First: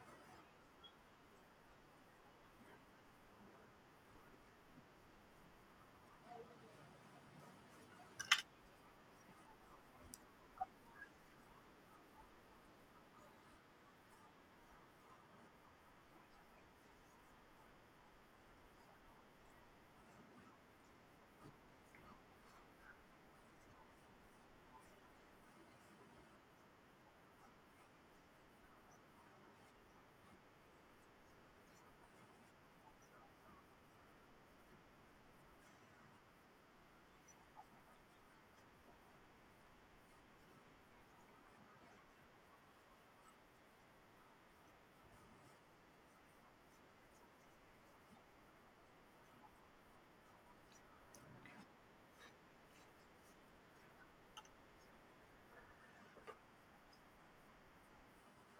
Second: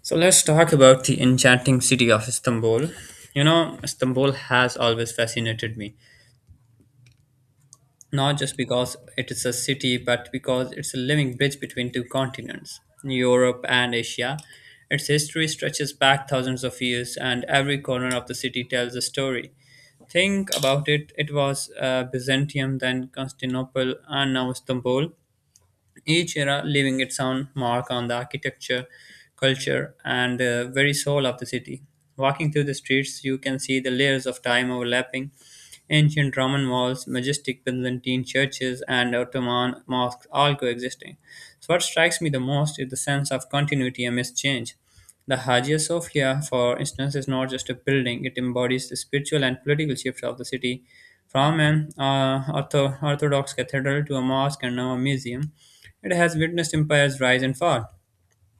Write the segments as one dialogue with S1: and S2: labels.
S1: So let's talk about the enchanting city of Istanbul. You know, Istanbul has always fascinated me, not just because it is a city, but because it's a living bridge between two continents, Europe and Asia. Its history stretches back thousands of years, and every corner of the city tells a story. Think about it it was Byzantium, then Constantinople, and now Istanbul each era leaving its own mark on the architecture, culture, and the very soul of the city. Walking through the streets, you can see the layers of time overlapping ancient Roman walls, majestic Byzantine churches, and Ottoman mosques all coexisting. So, what strikes me the most is the sense of continuity amidst change. The Hagia Sophia, for instance, is not just a building, it embodies the spiritual and political shift of the city. From an Orthodox cathedral to a mosque and now a museum, it has witnessed empires rise and fall,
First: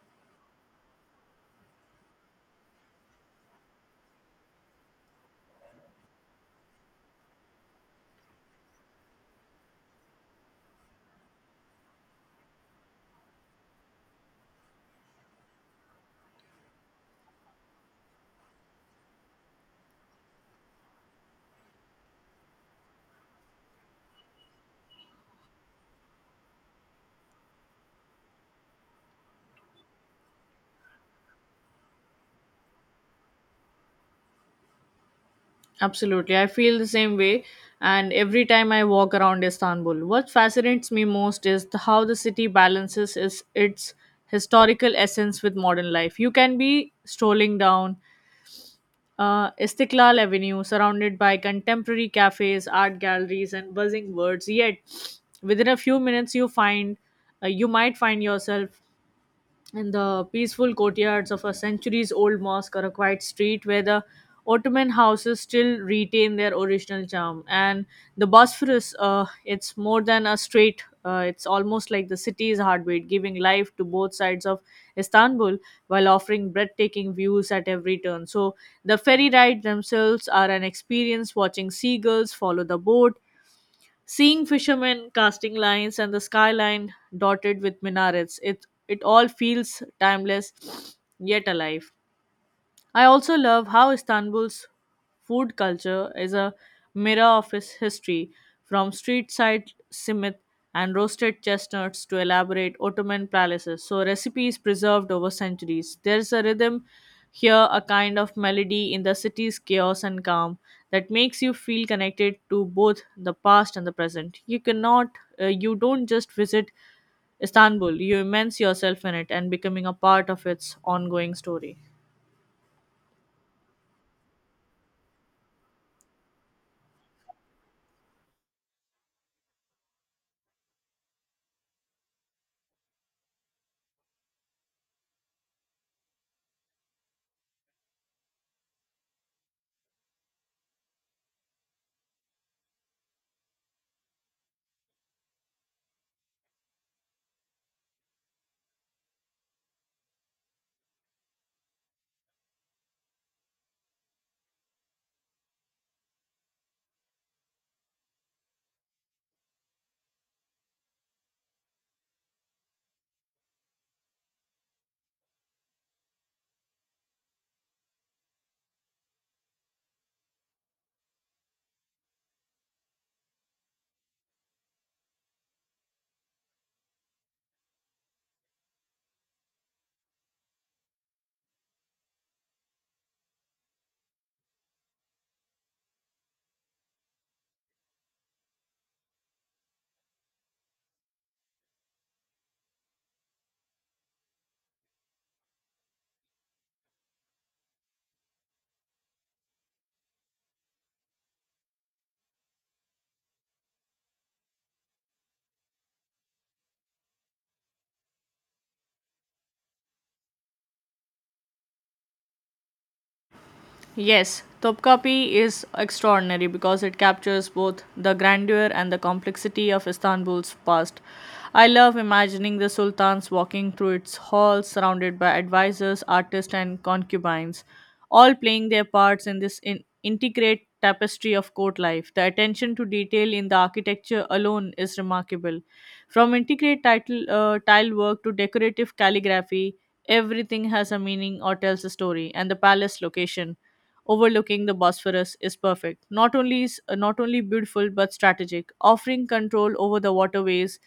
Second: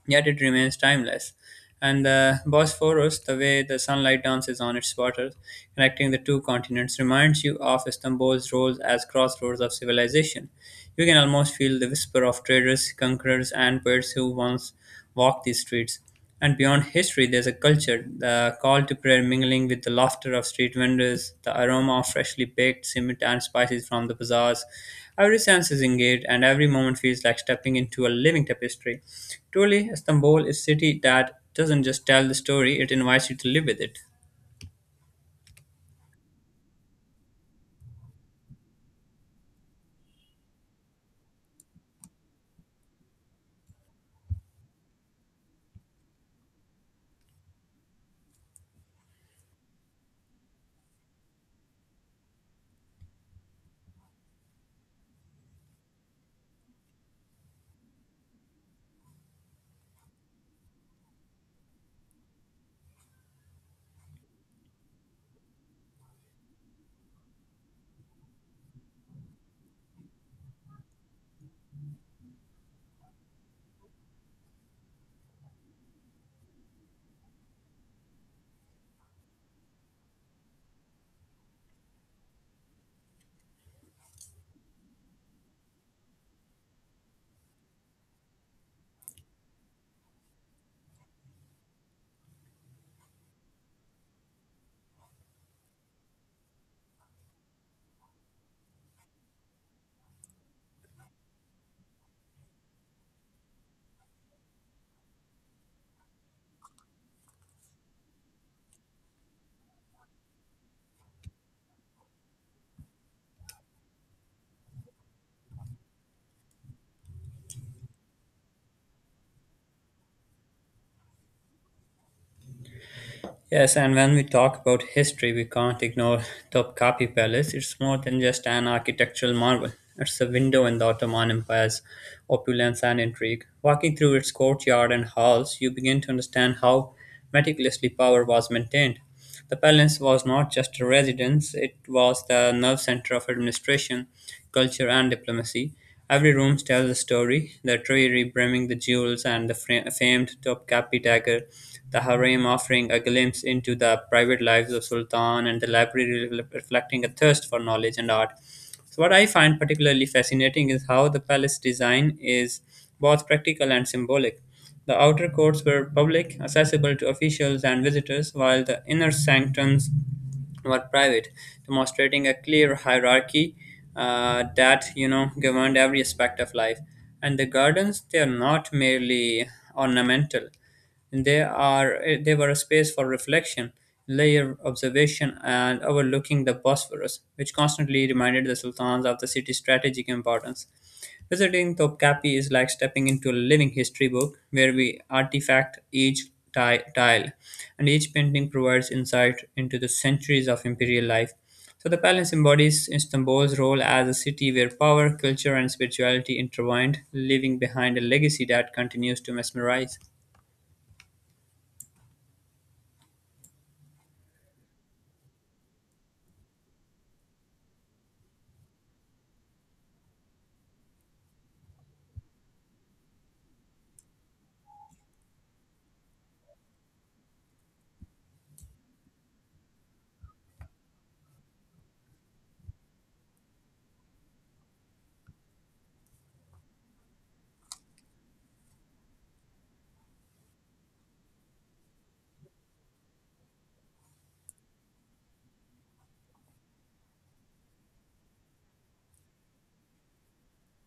S1: yet it remains timeless. And the Bosphorus, the way the sunlight dances on its waters, connecting the two continents, reminds you of Istanbul's role as crossroads of civilization. You can almost feel the whisper of traders, conquerors, and poets who once walked these streets. And beyond history, there's a culture, the call to prayer mingling with the laughter of street vendors, the aroma of freshly baked simit and spices from the bazaars. Every sense is engaged, and every moment feels like stepping into a living tapestry. Truly, Istanbul is a city that doesn't just tell the story, it invites you to live with it.
S2: Absolutely. I feel the same way. And every time I walk around Istanbul, what fascinates me most is how the city balances is its historical essence with modern life. You can be strolling down Istiklal Avenue, surrounded by contemporary cafes, art galleries, and buzzing words. Yet, within a few minutes, you might find yourself and the peaceful courtyards of a centuries old mosque or a quiet street where the Ottoman houses still retain their original charm. And the Bosphorus, it's more than a strait, it's almost like the city's heartbeat, giving life to both sides of Istanbul while offering breathtaking views at every turn. So the ferry rides themselves are an experience watching seagulls follow the boat. Seeing fishermen casting lines and the skyline dotted with minarets, it all feels timeless yet alive. I also love how Istanbul's food culture is a mirror of its history, from street side simit and roasted chestnuts to elaborate Ottoman palaces. So recipes preserved over centuries. There's a rhythm here, a kind of melody in the city's chaos and calm that makes you feel connected to both the past and the present. You don't just visit Istanbul, you immerse yourself in it and becoming a part of its ongoing story.
S1: Yes, and when we talk about history, we can't ignore Topkapi Palace. It's more than just an architectural marvel. It's a window in the Ottoman Empire's opulence and intrigue. Walking through its courtyard and halls, you begin to understand how meticulously power was maintained. The palace was not just a residence, it was the nerve center of administration, culture, and diplomacy. Every room tells a story the treasury brimming the jewels and the famed Topkapi dagger, the harem offering a glimpse into the private lives of Sultan, and the library reflecting a thirst for knowledge and art. So, what I find particularly fascinating is how the palace design is both practical and symbolic. The outer courts were public, accessible to officials and visitors, while the inner sanctums were private, demonstrating a clear hierarchy that you know governed every aspect of life. And the gardens, they are not merely ornamental; they were a space for reflection, layer observation, and overlooking the Bosphorus, which constantly reminded the sultans of the city's strategic importance. Visiting Topkapi is like stepping into a living history book where we artifact each tile, and each painting provides insight into the centuries of imperial life. So the palace embodies Istanbul's role as a city where power, culture, and spirituality intertwined, leaving behind a legacy that continues to mesmerize.
S2: Yes, Topkapi is extraordinary because it captures both the grandeur and the complexity of Istanbul's past. I love imagining the sultans walking through its halls surrounded by advisors, artists, and concubines, all playing their parts in this integrate tapestry of court life. The attention to detail in the architecture alone is remarkable. From intricate tile work to decorative calligraphy, everything has a meaning or tells a story, and the palace location overlooking the Bosphorus is perfect. Not only is not only beautiful but strategic, offering control over the waterways,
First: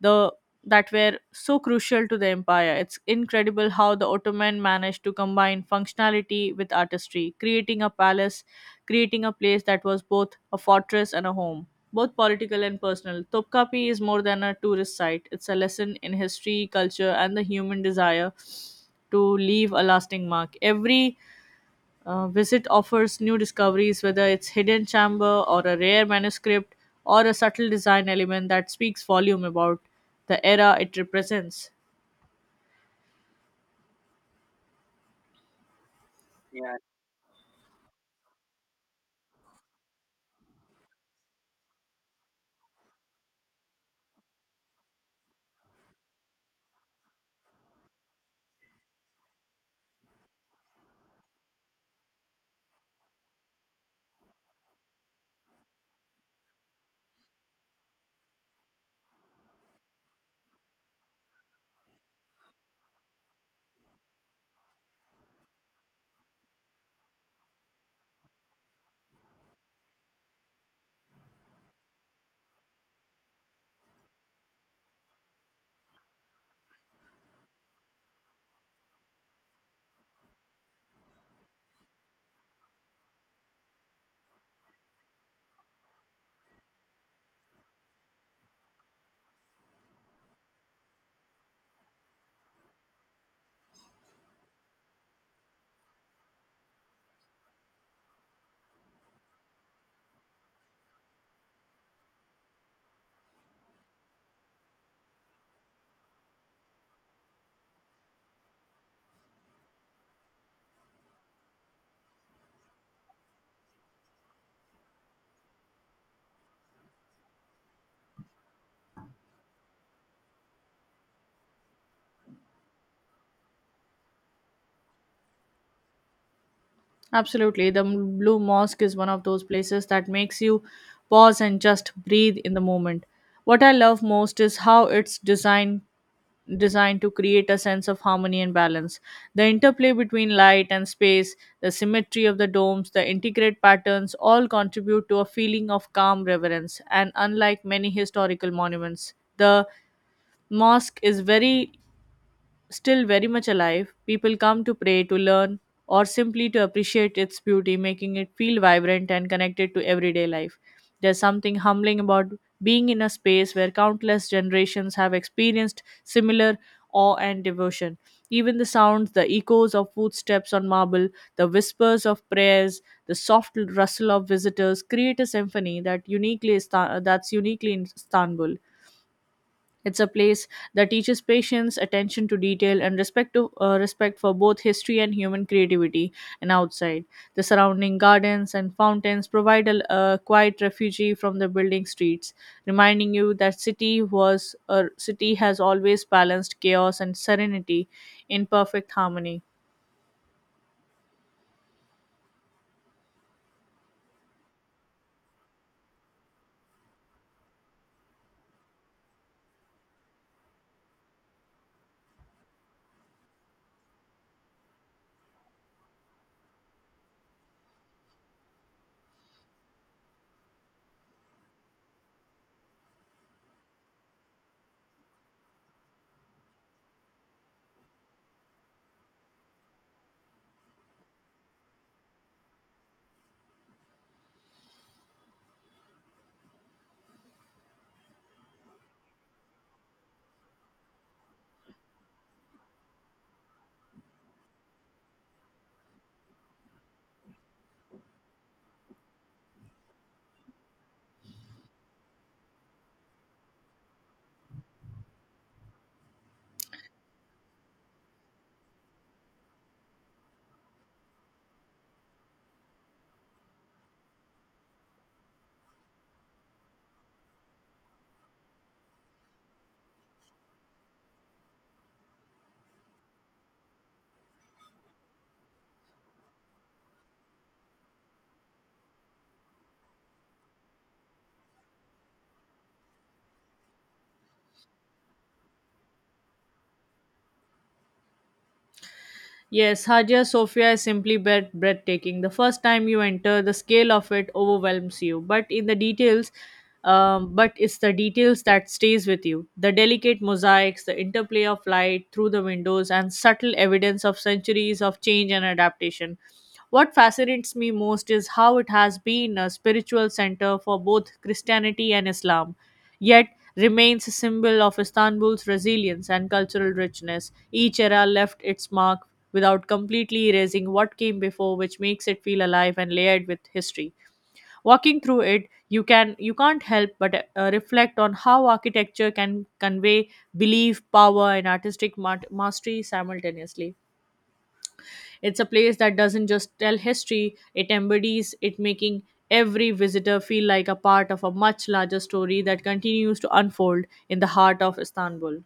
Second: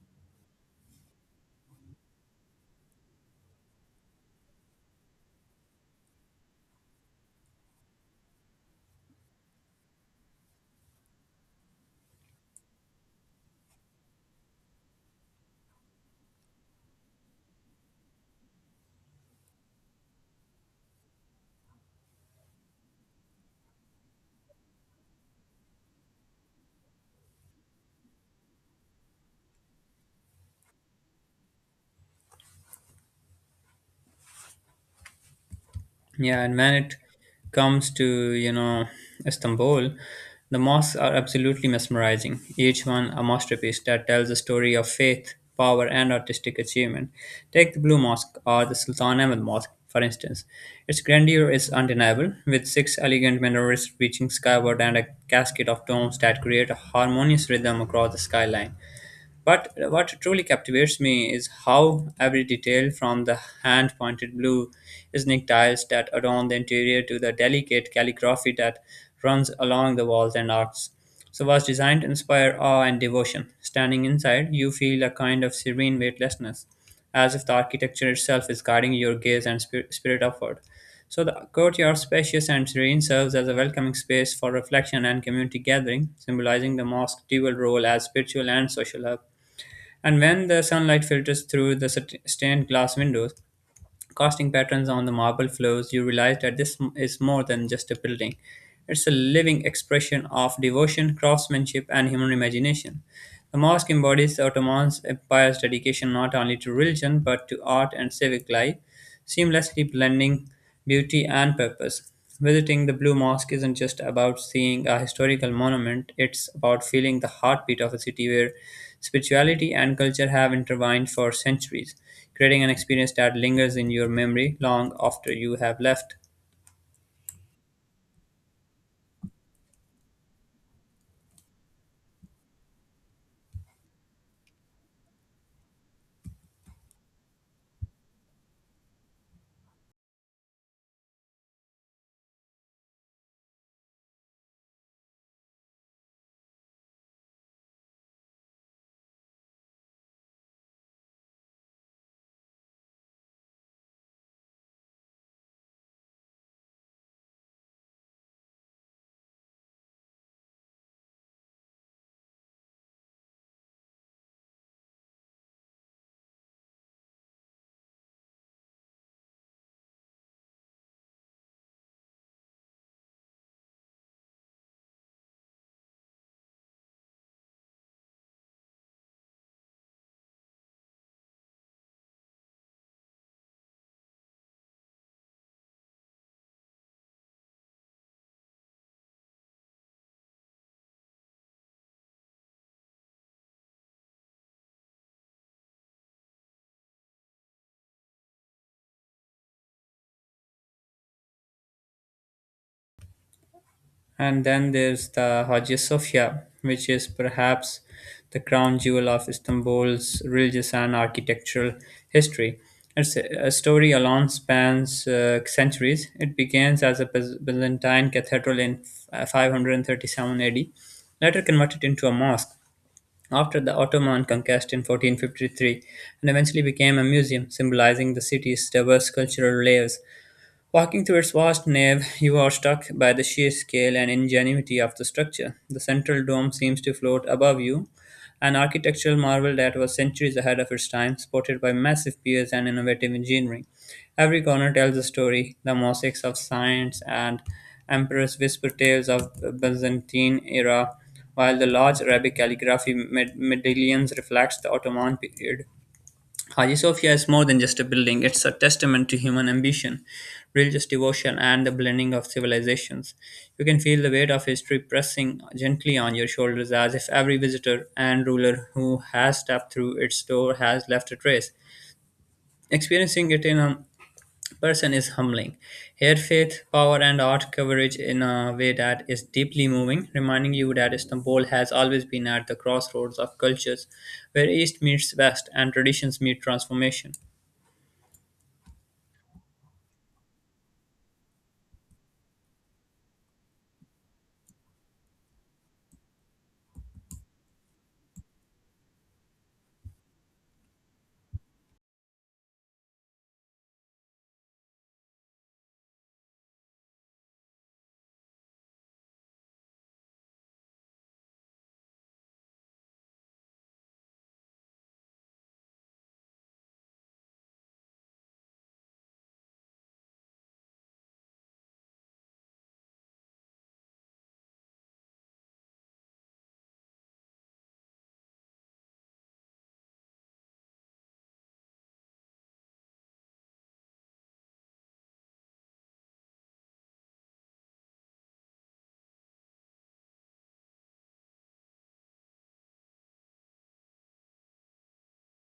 S2: the that were so crucial to the empire. It's incredible how the Ottoman managed to combine functionality with artistry, creating a place that was both a fortress and a home. Both political and personal, Topkapi is more than a tourist site. It's a lesson in history, culture, and the human desire to leave a lasting mark. Every visit offers new discoveries, whether it's hidden chamber or a rare manuscript or a subtle design element that speaks volume about the era it represents.
S1: Yeah, and when
S2: Yeah.
S1: it comes to, you know, Istanbul, the mosques are absolutely mesmerizing, each one a masterpiece that tells a story of faith, power, and artistic achievement. Take the Blue Mosque or the Sultan Ahmed Mosque, for instance. Its grandeur is undeniable, with six elegant minarets reaching skyward and a cascade of domes that create a harmonious rhythm across the skyline. But what truly captivates me is how every detail, from the hand pointed blue snake tiles that adorn the interior to the delicate calligraphy that runs along the walls and arcs, so was designed to inspire awe and devotion. Standing inside, you feel a kind of serene weightlessness, as if the architecture itself is guiding your gaze and spirit upward. So the courtyard, spacious and serene, serves as a welcoming space for reflection and community gathering, symbolizing the mosque's dual role as spiritual and social hub and when the sunlight filters through the stained glass windows, casting patterns on the marble floors, you realize that this is more than just a building. It's a living expression of devotion, craftsmanship, and human imagination. The mosque embodies the Ottoman Empire's dedication not only to religion but to art and civic life seamlessly blending beauty and purpose. Visiting the Blue Mosque isn't just about seeing a historical monument, it's about feeling the heartbeat of a city where spirituality and culture have intertwined for centuries, creating an experience that lingers in your memory long after you have left.
S2: Absolutely, the Blue Mosque is one of those places that makes you pause and just breathe in the moment. What I love most is how it's designed to create a sense of harmony and balance. The interplay between light and space, the symmetry of the domes, the intricate patterns all contribute to a feeling of calm reverence. And unlike many historical monuments, the mosque is very still very much alive. People come to pray, to learn, or simply to appreciate its beauty, making it feel vibrant and connected to everyday life. There's something humbling about being in a space where countless generations have experienced similar awe and devotion. Even the sounds, the echoes of footsteps on marble, the whispers of prayers, the soft rustle of visitors create a symphony that that's uniquely in Istanbul. It's a place that teaches patience, attention to detail, and respect for both history and human creativity. And outside, the surrounding gardens and fountains provide a quiet refuge from the building streets, reminding you that city was a city has always balanced chaos and serenity in perfect harmony.
S1: And then there's the Hagia Sophia, which is perhaps the crown jewel of Istanbul's religious and architectural history. Its a story alone spans centuries. It begins as a Byzantine cathedral in 537 AD, later converted into a mosque after the Ottoman conquest in 1453, and eventually became a museum symbolizing the city's diverse cultural layers. Walking through its vast nave, you are struck by the sheer scale and ingenuity of the structure. The central dome seems to float above you, an architectural marvel that was centuries ahead of its time, supported by massive piers and innovative engineering. Every corner tells a story the mosaics of science and emperors whisper tales of Byzantine era, while the large Arabic calligraphy medallions reflects the Ottoman period. Hagia Sophia is more than just a building, it's a testament to human ambition, religious devotion, and the blending of civilizations. You can feel the weight of history pressing gently on your shoulders as if every visitor and ruler who has stepped through its door has left a trace. Experiencing it in a person is humbling. Here, faith, power, and art coverage in a way that is deeply moving, reminding you that Istanbul has always been at the crossroads of cultures where East meets West and traditions meet transformation.
S2: Yes, Hagia Sophia is simply breathtaking. The first time you enter, the scale of it overwhelms you. But it's the details that stays with you. The delicate mosaics, the interplay of light through the windows, and subtle evidence of centuries of change and adaptation. What fascinates me most is how it has been a spiritual center for both Christianity and Islam, yet remains a symbol of Istanbul's resilience and cultural richness. Each era left its mark without completely erasing what came before, which makes it feel alive and layered with history. Walking through it, you can't help but reflect on how architecture can convey belief, power, and artistic mastery simultaneously. It's a place that doesn't just tell history, it embodies it, making every visitor feel like a part of a much larger story that continues to unfold in the heart of Istanbul.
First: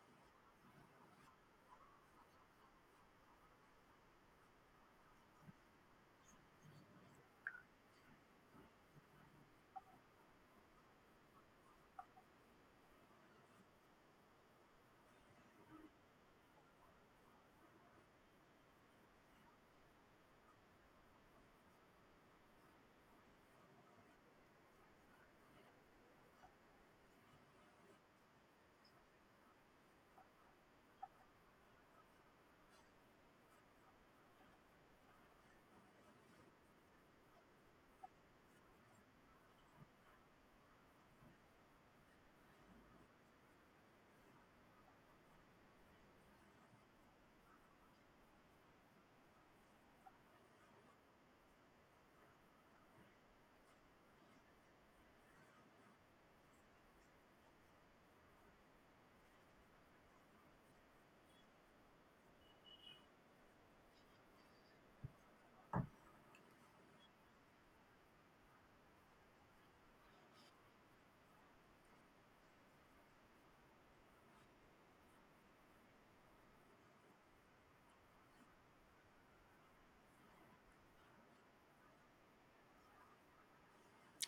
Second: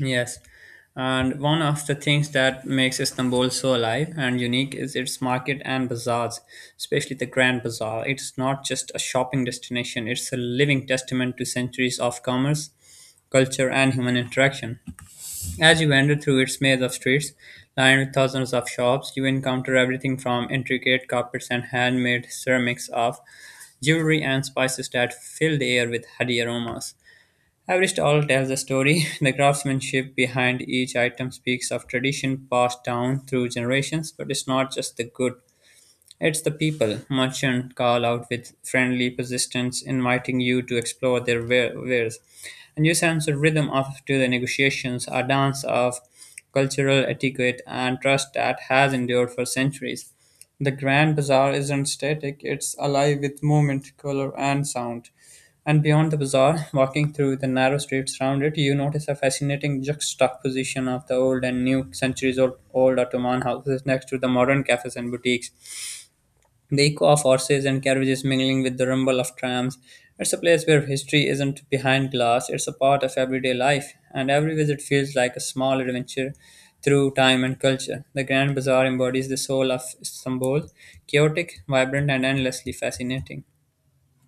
S1: Yes, and one of the things that makes Istanbul so alive and unique is its market and bazaars, especially the Grand Bazaar. It's not just a shopping destination, it's a living testament to centuries of commerce, culture, and human interaction. As you wander through its maze of streets, lined with thousands of shops, you encounter everything from intricate carpets and handmade ceramics of jewelry and spices that fill the air with heady aromas. Every stall tells a story. The craftsmanship behind each item speaks of tradition passed down through generations, but it's not just the good. It's the people, merchant call out with friendly persistence, inviting you to explore their wares. And you sense a rhythm of to the negotiations, a dance of cultural etiquette and trust that has endured for centuries. The Grand Bazaar isn't static, it's alive with movement, color, and sound. And beyond the bazaar, walking through the narrow streets around it, you notice a fascinating juxtaposition of the old and new centuries old, old Ottoman houses next to the modern cafes and boutiques. The echo of horses and carriages mingling with the rumble of trams. It's a place where history isn't behind glass, it's a part of everyday life, and every visit feels like a small adventure through time and culture. The Grand Bazaar embodies the soul of Istanbul, chaotic, vibrant, and endlessly fascinating.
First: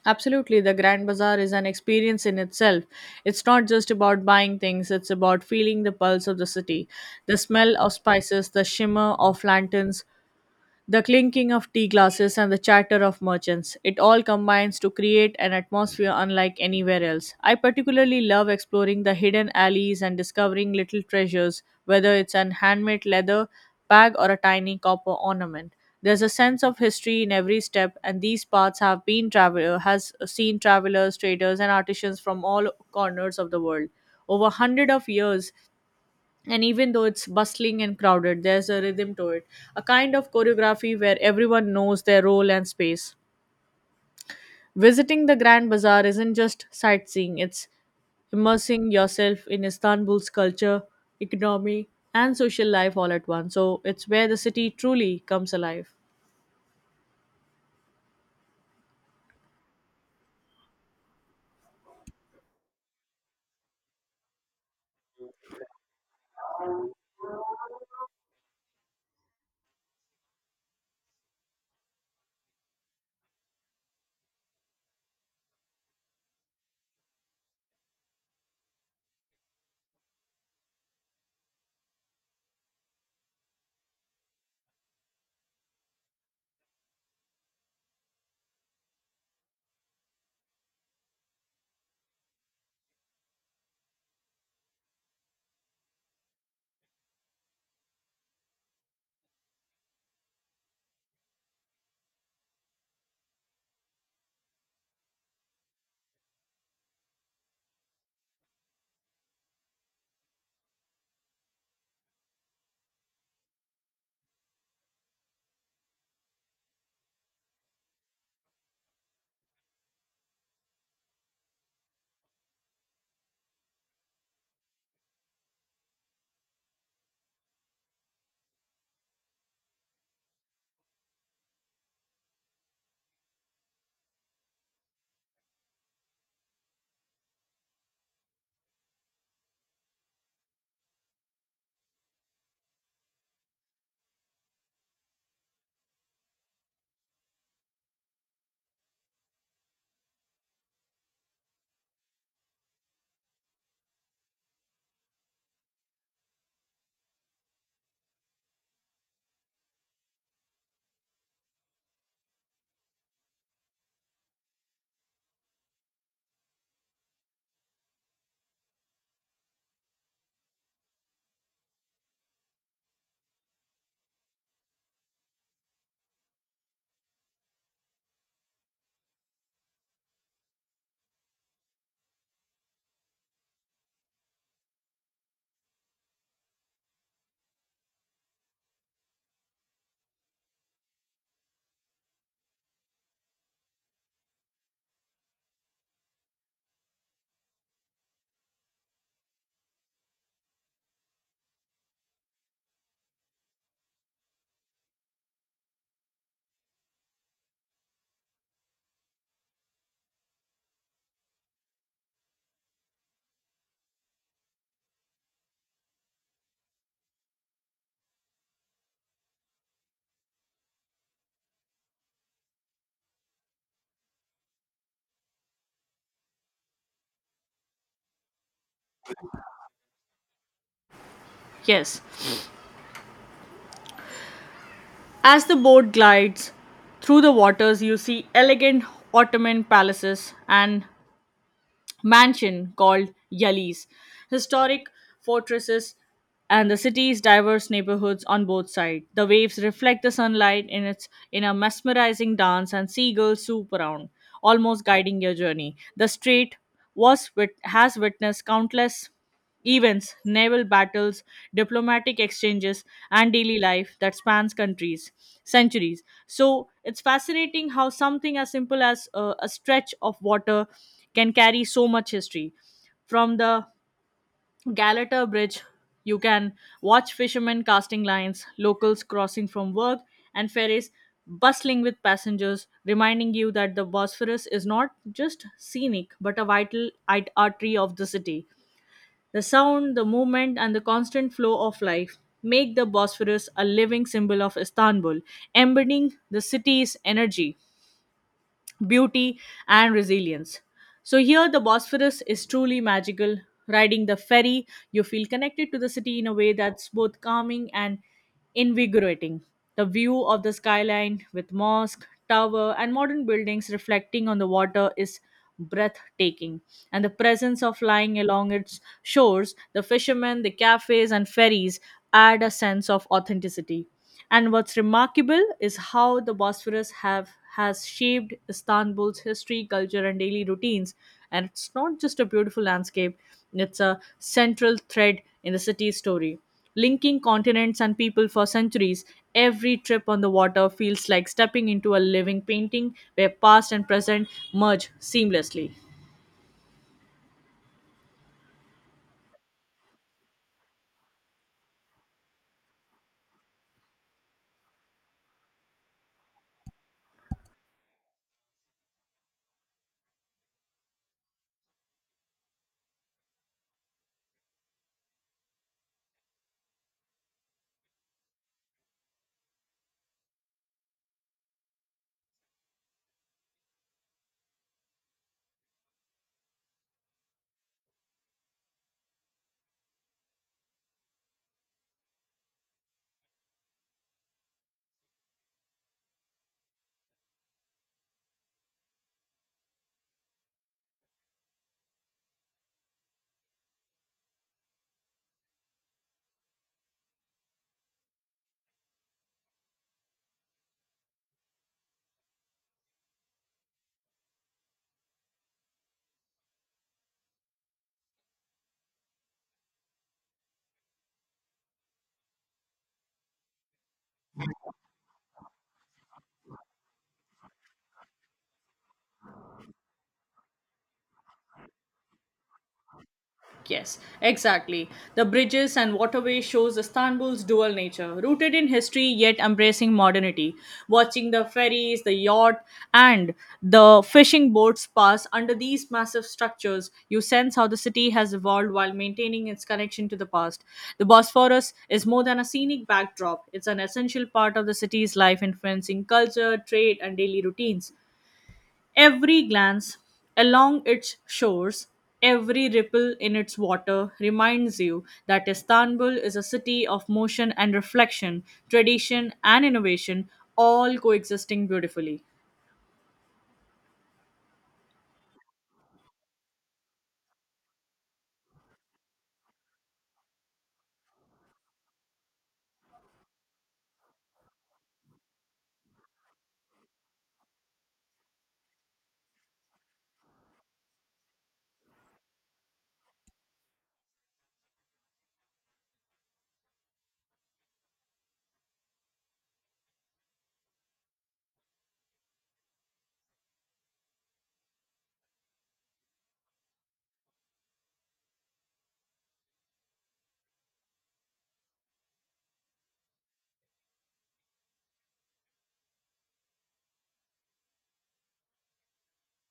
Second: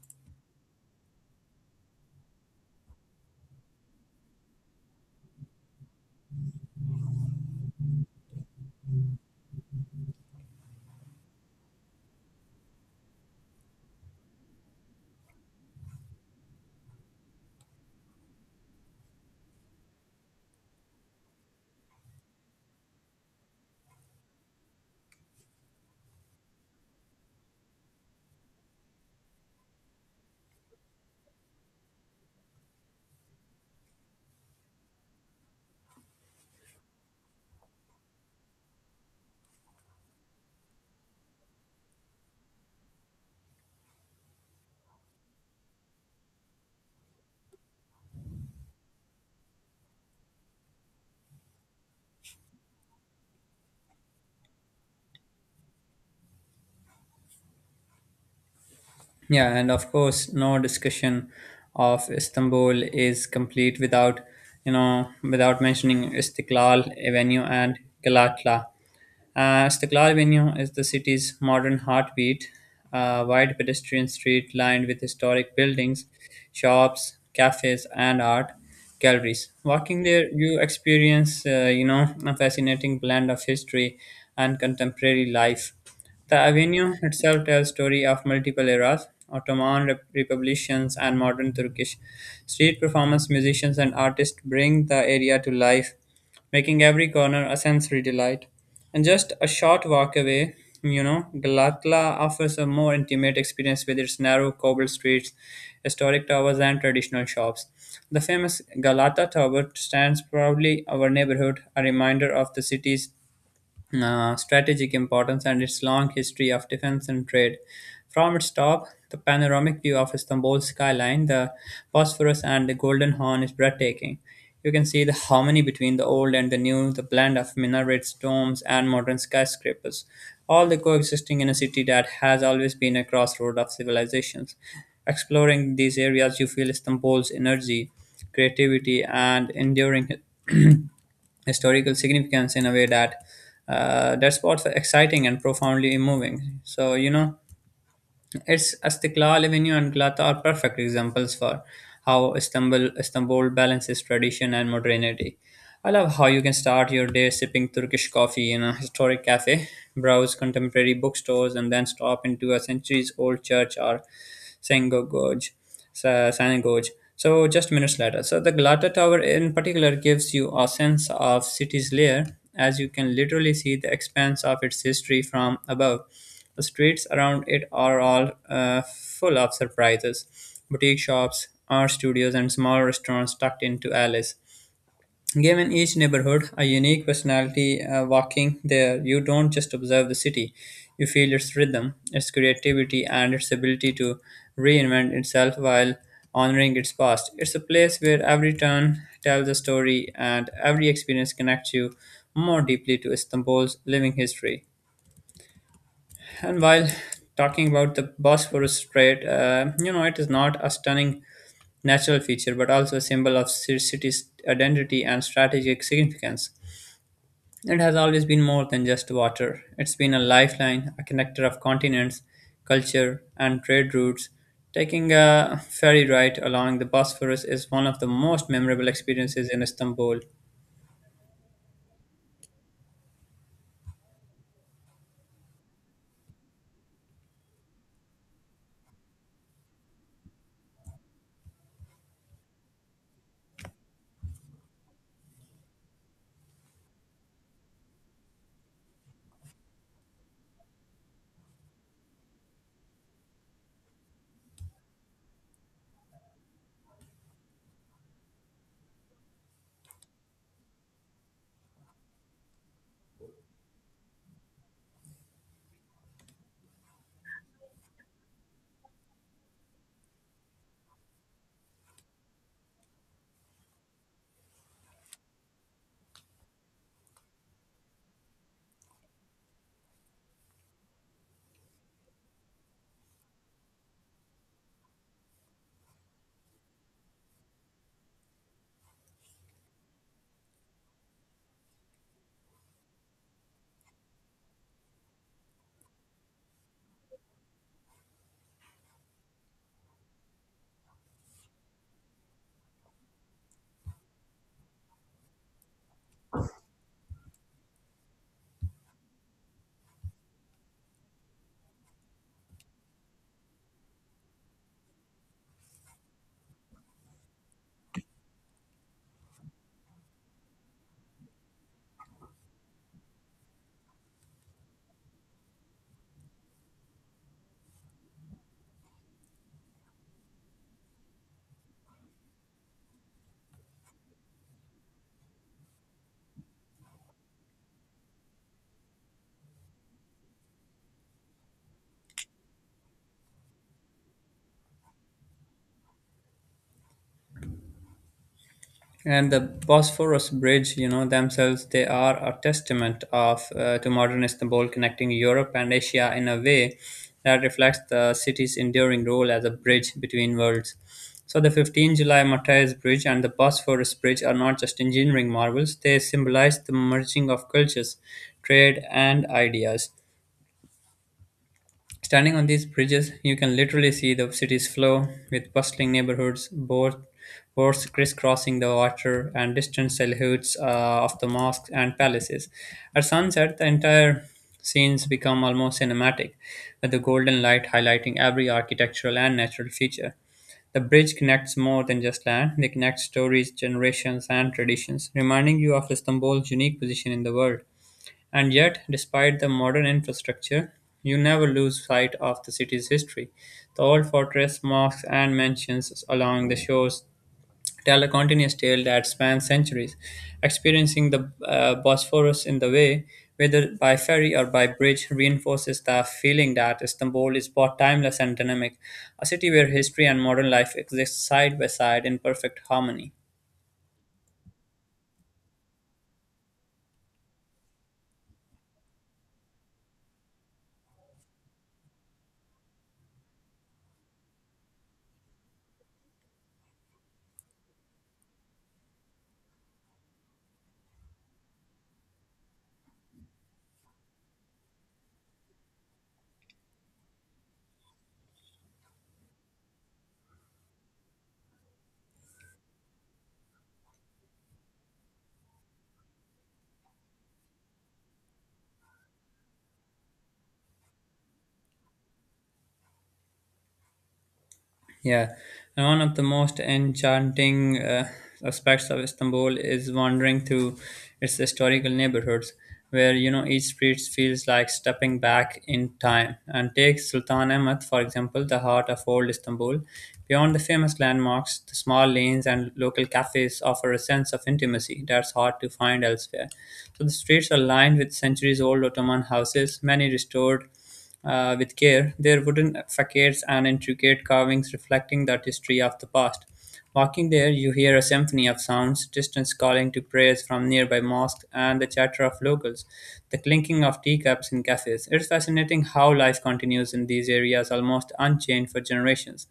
S2: Absolutely, the Grand Bazaar is an experience in itself. It's not just about buying things, it's about feeling the pulse of the city. The smell of spices, the shimmer of lanterns, the clinking of tea glasses and the chatter of merchants, it all combines to create an atmosphere unlike anywhere else. I particularly love exploring the hidden alleys and discovering little treasures, whether it's an handmade leather bag or a tiny copper ornament. There's a sense of history in every step, and these paths have been travel has seen travelers, traders, and artisans from all corners of the world. Over hundred of years, and even though it's bustling and crowded, there's a rhythm to it, a kind of choreography where everyone knows their role and space. Visiting the Grand Bazaar isn't just sightseeing, it's immersing yourself in Istanbul's culture, economy, and social life all at once. So it's where the city truly comes alive.
S1: Yeah, and of course, no discussion of Istanbul is complete without, you know, without mentioning Istiklal Avenue and Galatla. Istiklal Avenue is the city's modern heartbeat, a wide pedestrian street lined with historic buildings, shops, cafes, and art galleries. Walking there, you experience, you know, a fascinating blend of history and contemporary life. The avenue itself tells story of multiple eras, Ottoman republicans and modern Turkish. Street performers, musicians and artists bring the area to life, making every corner a sensory delight. And just a short walk away, you know, Galatla offers a more intimate experience with its narrow cobbled streets, historic towers and traditional shops. The famous Galata Tower stands proudly our neighborhood, a reminder of the city's strategic importance and its long history of defense and trade. From its top, the panoramic view of Istanbul's skyline, the Bosphorus and the Golden Horn is breathtaking. You can see the harmony between the old and the new, the blend of minarets, domes, and modern skyscrapers, all the coexisting in a city that has always been a crossroad of civilizations. Exploring these areas, you feel Istanbul's energy, creativity, and enduring historical significance in a way that that's both exciting and profoundly moving. So you know, it's Astiklal Avenue and Galata are perfect examples for how Istanbul balances tradition and modernity. I love how you can start your day sipping Turkish coffee in a historic cafe, browse contemporary bookstores, and then stop into a centuries-old church or synagogue. San Gorge. So just minutes later. So the Galata Tower in particular gives you a sense of city's layer as you can literally see the expanse of its history from above. The streets around it are all full of surprises. Boutique shops, art studios, and small restaurants tucked into alleys. Given each neighborhood a unique personality, walking there, you don't just observe the city, you feel its rhythm, its creativity, and its ability to reinvent itself while honoring its past. It's a place where every turn tells a story and every experience connects you more deeply to Istanbul's living history. And while talking about the Bosphorus Strait, it is not a stunning natural feature but also a symbol of city's identity and strategic significance. It has always been more than just water. It's been a lifeline, a connector of continents, culture, and trade routes. Taking a ferry ride along the Bosphorus is one of the most memorable experiences in Istanbul.
S2: Yes. As the boat glides through the waters, you see elegant Ottoman palaces and mansion called Yali's, historic fortresses, and the city's diverse neighborhoods on both sides. The waves reflect the sunlight in a mesmerizing dance, and seagulls swoop around, almost guiding your journey. The strait has witnessed countless events, naval battles, diplomatic exchanges, and daily life that spans countries, centuries. So it's fascinating how something as simple as a stretch of water can carry so much history. From the Galata Bridge, you can watch fishermen casting lines, locals crossing from work, and ferries bustling with passengers, reminding you that the Bosphorus is not just scenic but a vital artery of the city. The sound, the movement, and the constant flow of life make the Bosphorus a living symbol of Istanbul, embodying the city's energy, beauty, and resilience. So, here the Bosphorus is truly magical. Riding the ferry, you feel connected to the city in a way that's both calming and invigorating. The view of the skyline with mosque, tower, and modern buildings reflecting on the water is breathtaking. And the presence of lying along its shores, the fishermen, the cafes, and ferries add a sense of authenticity. And what's remarkable is how the Bosphorus have has shaped Istanbul's history, culture, and daily routines. And it's not just a beautiful landscape; it's a central thread in the city's story, linking continents and people for centuries. Every trip on the water feels like stepping into a living painting where past and present merge seamlessly.
S1: And the Bosphorus Bridge, you know, themselves, they are a testament of to modern Istanbul, connecting Europe and Asia in a way that reflects the city's enduring role as a bridge between worlds. So the 15 July Matayas Bridge and the Bosphorus Bridge are not just engineering marvels; they symbolize the merging of cultures, trade, and ideas. Standing on these bridges, you can literally see the city's flow, with bustling neighborhoods, boats crisscrossing the water, and distant silhouettes of the mosques and palaces. At sunset, the entire scenes become almost cinematic, with the golden light highlighting every architectural and natural feature. The bridge connects more than just land, they connect stories, generations, and traditions, reminding you of Istanbul's unique position in the world. And yet, despite the modern infrastructure, you never lose sight of the city's history. The old fortress, mosques, and mansions along the shores tell a continuous tale that spans centuries. Experiencing the Bosphorus in the way, whether by ferry or by bridge, reinforces the feeling that Istanbul is both timeless and dynamic, a city where history and modern life exist side by side in perfect harmony.
S2: Yes, exactly. The bridges and waterway shows Istanbul's dual nature, rooted in history yet embracing modernity. Watching the ferries, the yacht, and the fishing boats pass under these massive structures, you sense how the city has evolved while maintaining its connection to the past. The Bosphorus is more than a scenic backdrop, it's an essential part of the city's life, influencing culture, trade, and daily routines. Every glance along its shores, every ripple in its water reminds you that Istanbul is a city of motion and reflection, tradition and innovation, all coexisting beautifully.
S1: Yeah, and one of the most enchanting aspects of Istanbul is wandering through its historical neighborhoods, where you know each street feels like stepping back in time. And take Sultan Ahmet, for example, the heart of old Istanbul. Beyond the famous landmarks, the small lanes and local cafes offer a sense of intimacy that's hard to find elsewhere. So the streets are lined with centuries-old Ottoman houses, many restored with care, their wooden facades and intricate carvings reflecting that history of the past. Walking there, you hear a symphony of sounds, distance calling to prayers from nearby mosques, and the chatter of locals, the clinking of teacups in cafes. It's fascinating how life continues in these areas almost unchanged for generations,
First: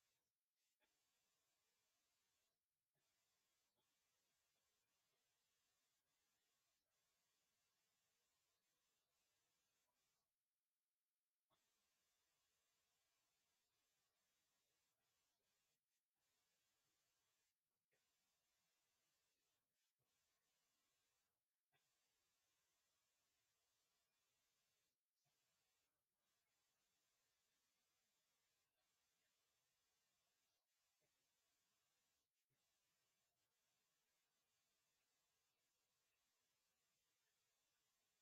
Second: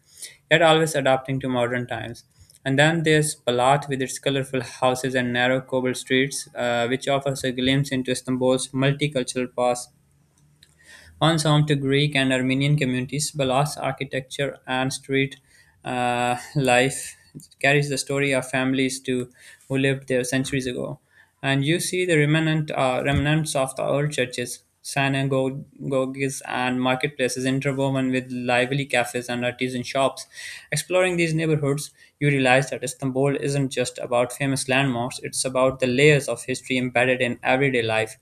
S1: yet always adapting to modern times. And then there's Balat with its colorful houses and narrow cobble streets, which offers a glimpse into Istanbul's multicultural past once home to Greek and Armenian communities, Balas architecture and street life carries the story of families to, who lived there centuries ago. And you see the remnants of the old churches, synagogues, and marketplaces interwoven with lively cafes and artisan shops. Exploring these neighborhoods, you realize that Istanbul isn't just about famous landmarks, it's about the layers of history embedded in everyday life.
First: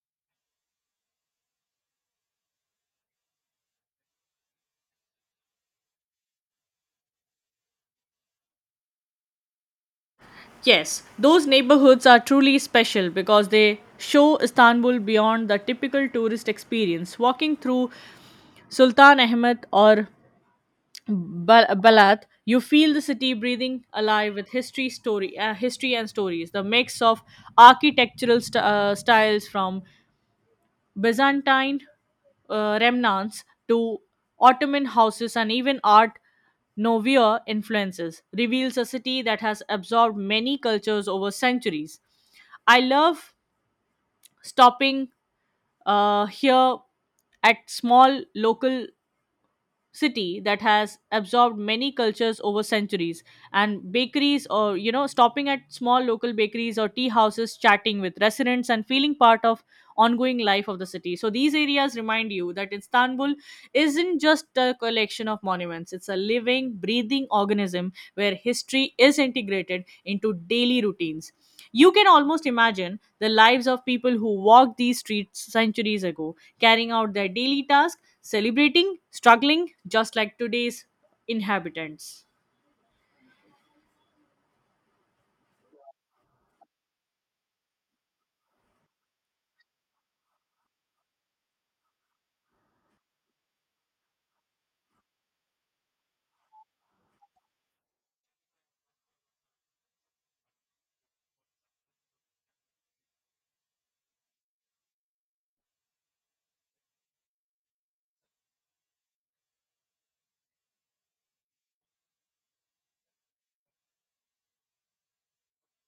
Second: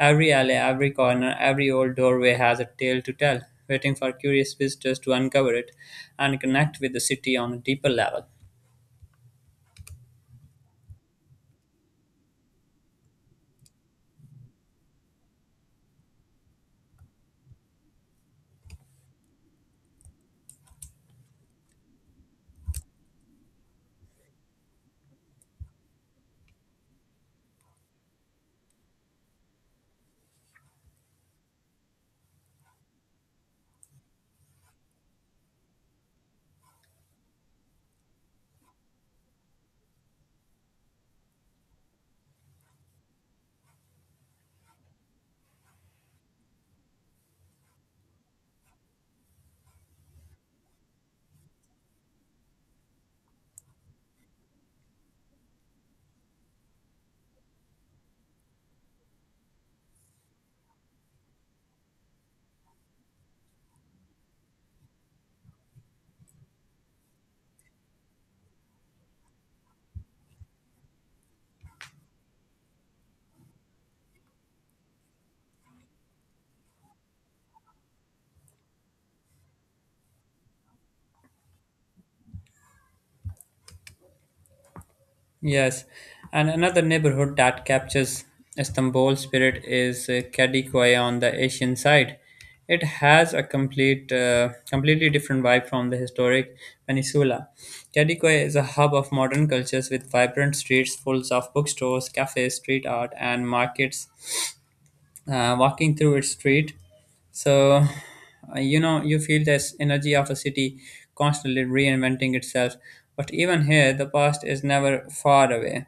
S1: Every alley, every corner, every old doorway has a tale to tell, waiting for curious visitors to uncover it and connect with the city on a deeper level.
S2: Yes, those neighborhoods are truly special because they show Istanbul beyond the typical tourist experience. Walking through Sultan Ahmed or Balat, you feel the city breathing alive with history, history and stories. The mix of styles from Byzantine remnants to Ottoman houses and even Art Nouveau influences reveals a city that has absorbed many cultures over centuries. I love stopping here at small local city that has absorbed many cultures over centuries and bakeries or you know stopping at small local bakeries or tea houses, chatting with residents and feeling part of ongoing life of the city. So these areas remind you that Istanbul isn't just a collection of monuments, it's a living breathing organism where history is integrated into daily routines. You can almost imagine the lives of people who walked these streets centuries ago, carrying out their daily tasks, celebrating, struggling, just like today's inhabitants.
S1: Yes, and another neighborhood that captures Istanbul spirit is Kadıköy on the Asian side. It has a completely different vibe from the historic peninsula. Kadıköy is a hub of modern cultures with vibrant streets full of bookstores, cafes, street art, and markets. Walking through its street. So, you feel this energy of a city constantly reinventing itself. But even here, the past is never far away.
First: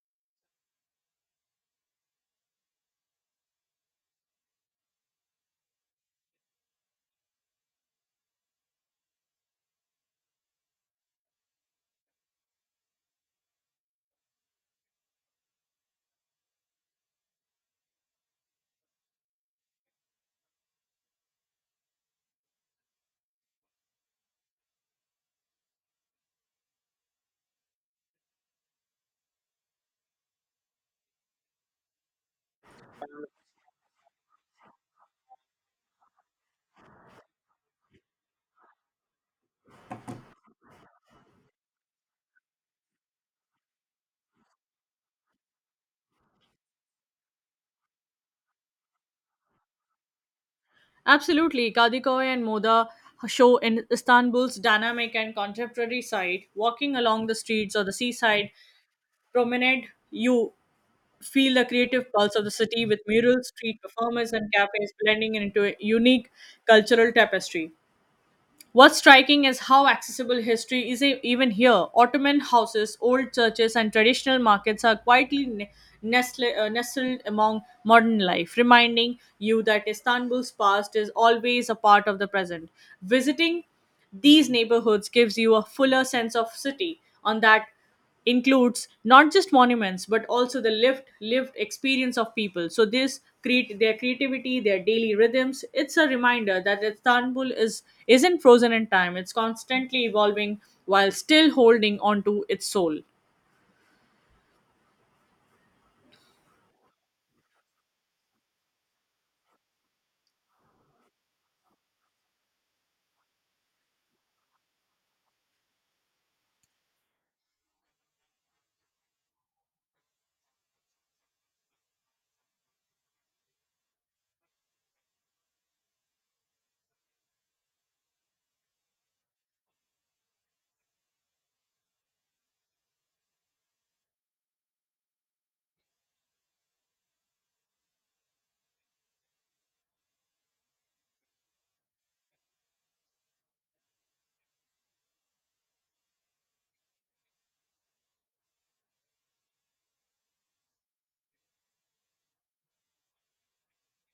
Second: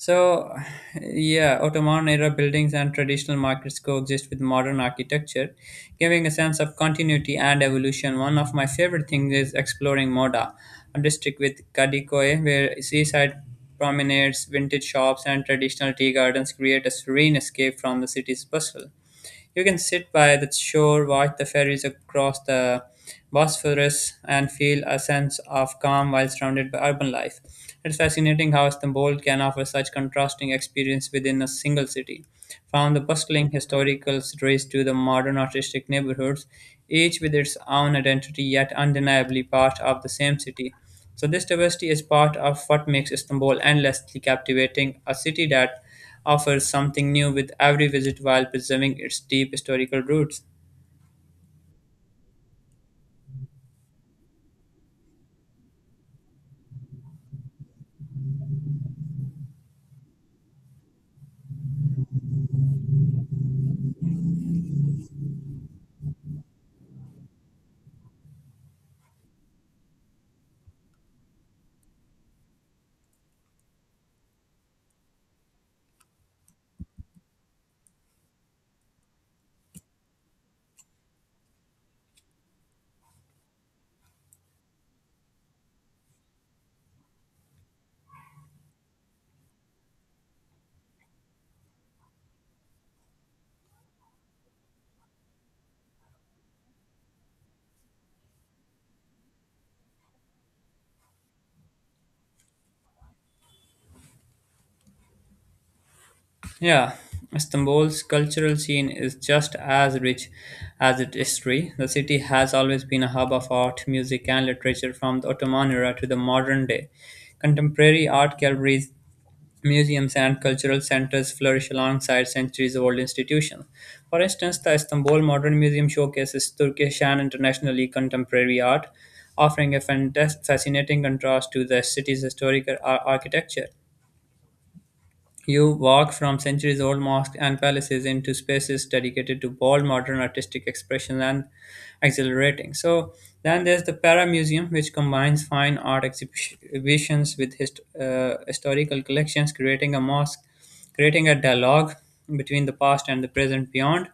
S1: So, yeah, Ottoman era buildings and traditional markets coexist with modern architecture, giving a sense of continuity and evolution. One of my favorite things is exploring Moda, a district with Kadikoye, where seaside promenades, vintage shops, and traditional tea gardens create a serene escape from the city's bustle. You can sit by the shore, watch the ferries across the Bosphorus, and feel a sense of calm while surrounded by urban life. It's fascinating how Istanbul can offer such contrasting experience within a single city. From the bustling historical streets to the modern artistic neighborhoods, each with its own identity yet undeniably part of the same city. So, this diversity is part of what makes Istanbul endlessly captivating, a city that offers something new with every visit while preserving its deep historical roots.
S2: Absolutely, Kadikoy and Moda show in Istanbul's dynamic and contemporary side. Walking along the streets or the seaside promenade, you feel the creative pulse of the city with murals, street performers, and cafes blending into a unique cultural tapestry. What's striking is how accessible history is even here. Ottoman houses, old churches, and traditional markets are quietly nestled among modern life, reminding you that Istanbul's past is always a part of the present. Visiting these neighborhoods gives you a fuller sense of city on that includes not just monuments but also the lived experience of people, so this create their creativity, their daily rhythms. It's a reminder that istanbul is isn't frozen in time, it's constantly evolving while still holding on to its soul.
S1: Yeah, Istanbul's cultural scene is just as rich as its history. The city has always been a hub of art, music, and literature from the Ottoman era to the modern day. Contemporary art galleries, museums, and cultural centers flourish alongside centuries-old institutions. For instance, the Istanbul Modern Museum showcases Turkish and internationally contemporary art, offering a fascinating contrast to the city's historic architecture. You walk from centuries old mosques and palaces into spaces dedicated to bold modern artistic expression and exhilarating. So, then there's the Para Museum, which combines fine art exhibitions with historical collections, creating a dialogue between the past and the present beyond.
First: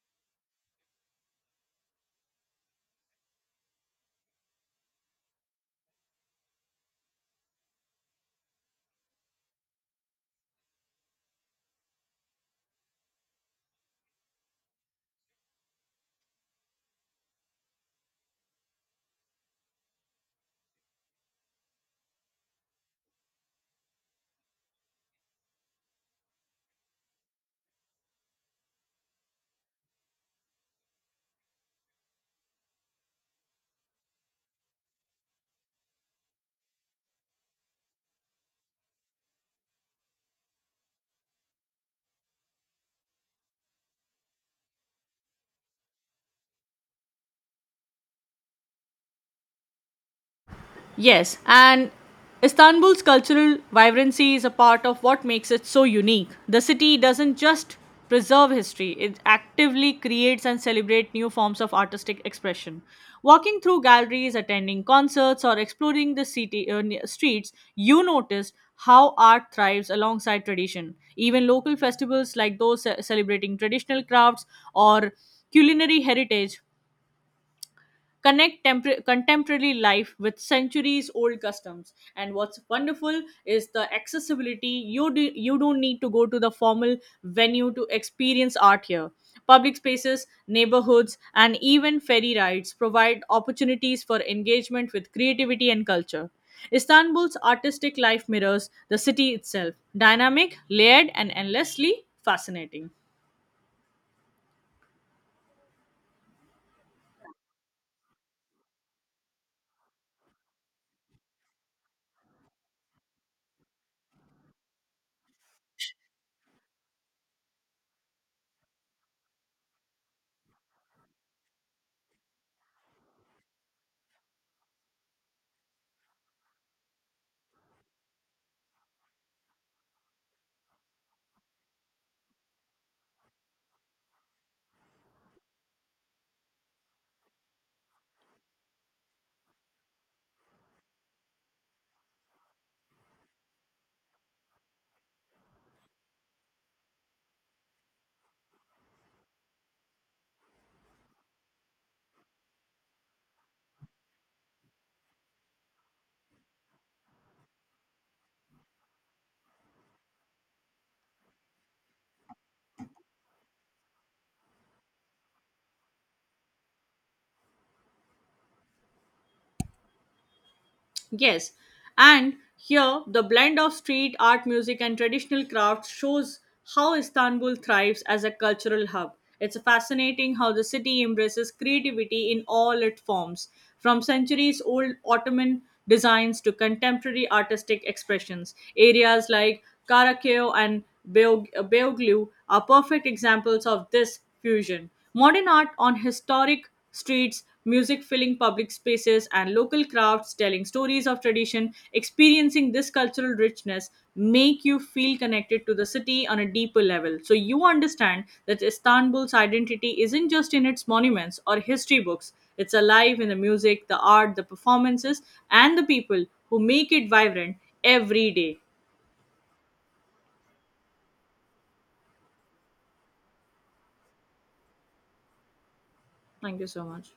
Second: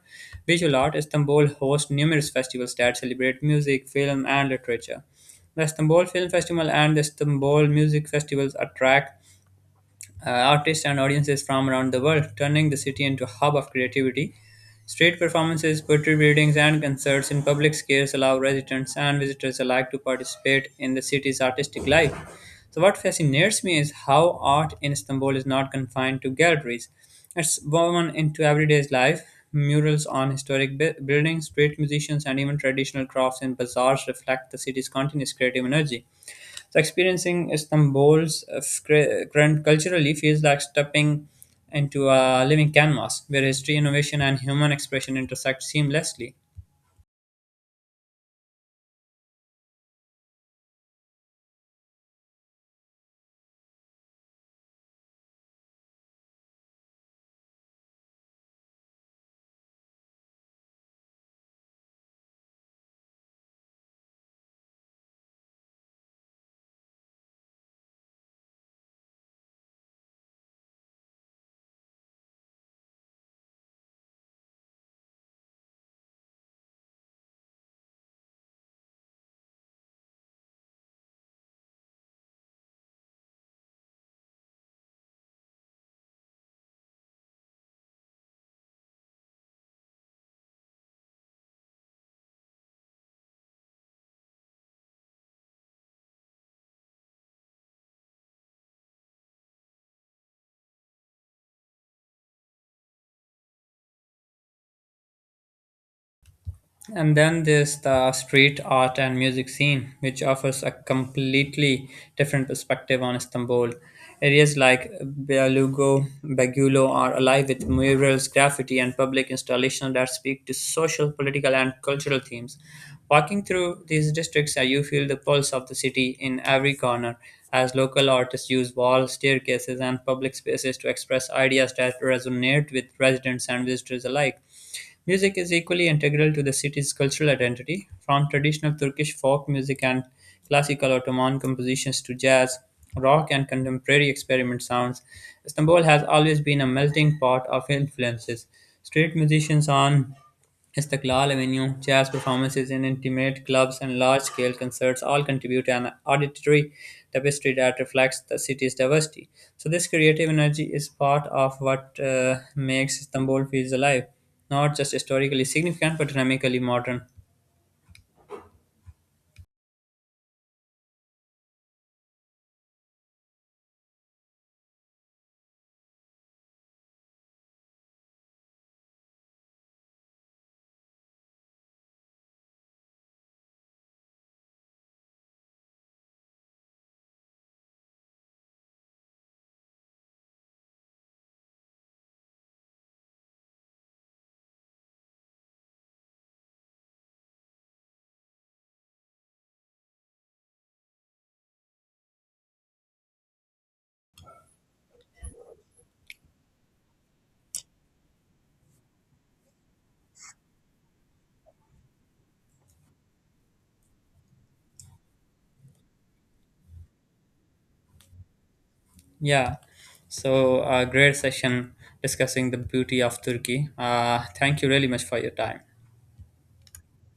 S1: Visual Art Istanbul hosts numerous festivals that celebrate music, film, and literature. The Istanbul Film Festival and the Istanbul Music Festivals attract artists and audiences from around the world, turning the city into a hub of creativity. Street performances, poetry readings, and concerts in public squares allow residents and visitors alike to participate in the city's artistic life. So, what fascinates me is how art in Istanbul is not confined to galleries. It's woven into everyday life. Murals on historic buildings, street musicians, and even traditional crafts in bazaars reflect the city's continuous creative energy. So experiencing Istanbul's current culturally feels like stepping into a living canvas where history, innovation, and human expression intersect seamlessly.
S2: Yes, and Istanbul's cultural vibrancy is a part of what makes it so unique. The city doesn't just preserve history, it actively creates and celebrates new forms of artistic expression. Walking through galleries, attending concerts, or exploring the city streets, you notice how art thrives alongside tradition. Even local festivals like those celebrating traditional crafts or culinary heritage connect contemporary life with centuries old customs. And what's wonderful is the accessibility. You don't need to go to the formal venue to experience art here. Public spaces, neighborhoods, and even ferry rides provide opportunities for engagement with creativity and culture. Istanbul's artistic life mirrors the city itself, dynamic, layered, and endlessly fascinating.
S1: And then there's the street art and music scene, which offers a completely different perspective on Istanbul. Areas like Bagulo are alive with murals, graffiti, and public installations that speak to social, political, and cultural themes. Walking through these districts, you feel the pulse of the city in every corner, as local artists use walls, staircases, and public spaces to express ideas that resonate with residents and visitors alike. Music is equally integral to the city's cultural identity, from traditional Turkish folk music and classical Ottoman compositions to jazz, rock, and contemporary experiment sounds. Istanbul has always been a melting pot of influences. Street musicians on Istiqlal Avenue, jazz performances in intimate clubs and large-scale concerts all contribute to an auditory tapestry that reflects the city's diversity. So this creative energy is part of what makes Istanbul feels alive, not just historically significant but dynamically modern.
S2: Yes, and here the blend of street art, music, and traditional crafts shows how Istanbul thrives as a cultural hub. It's fascinating how the city embraces creativity in all its forms, from centuries old Ottoman designs to contemporary artistic expressions. Areas like Karakeo and Beoglu are perfect examples of this fusion. Modern art on historic streets, music filling public spaces, and local crafts telling stories of tradition, experiencing this cultural richness make you feel connected to the city on a deeper level. So you understand that Istanbul's identity isn't just in its monuments or history books. It's alive in the music, the art, the performances, and the people who make it vibrant every day.
S1: Yeah. So a great session discussing the beauty of Turkey. Thank you really much for your time.
S2: Thank you so much.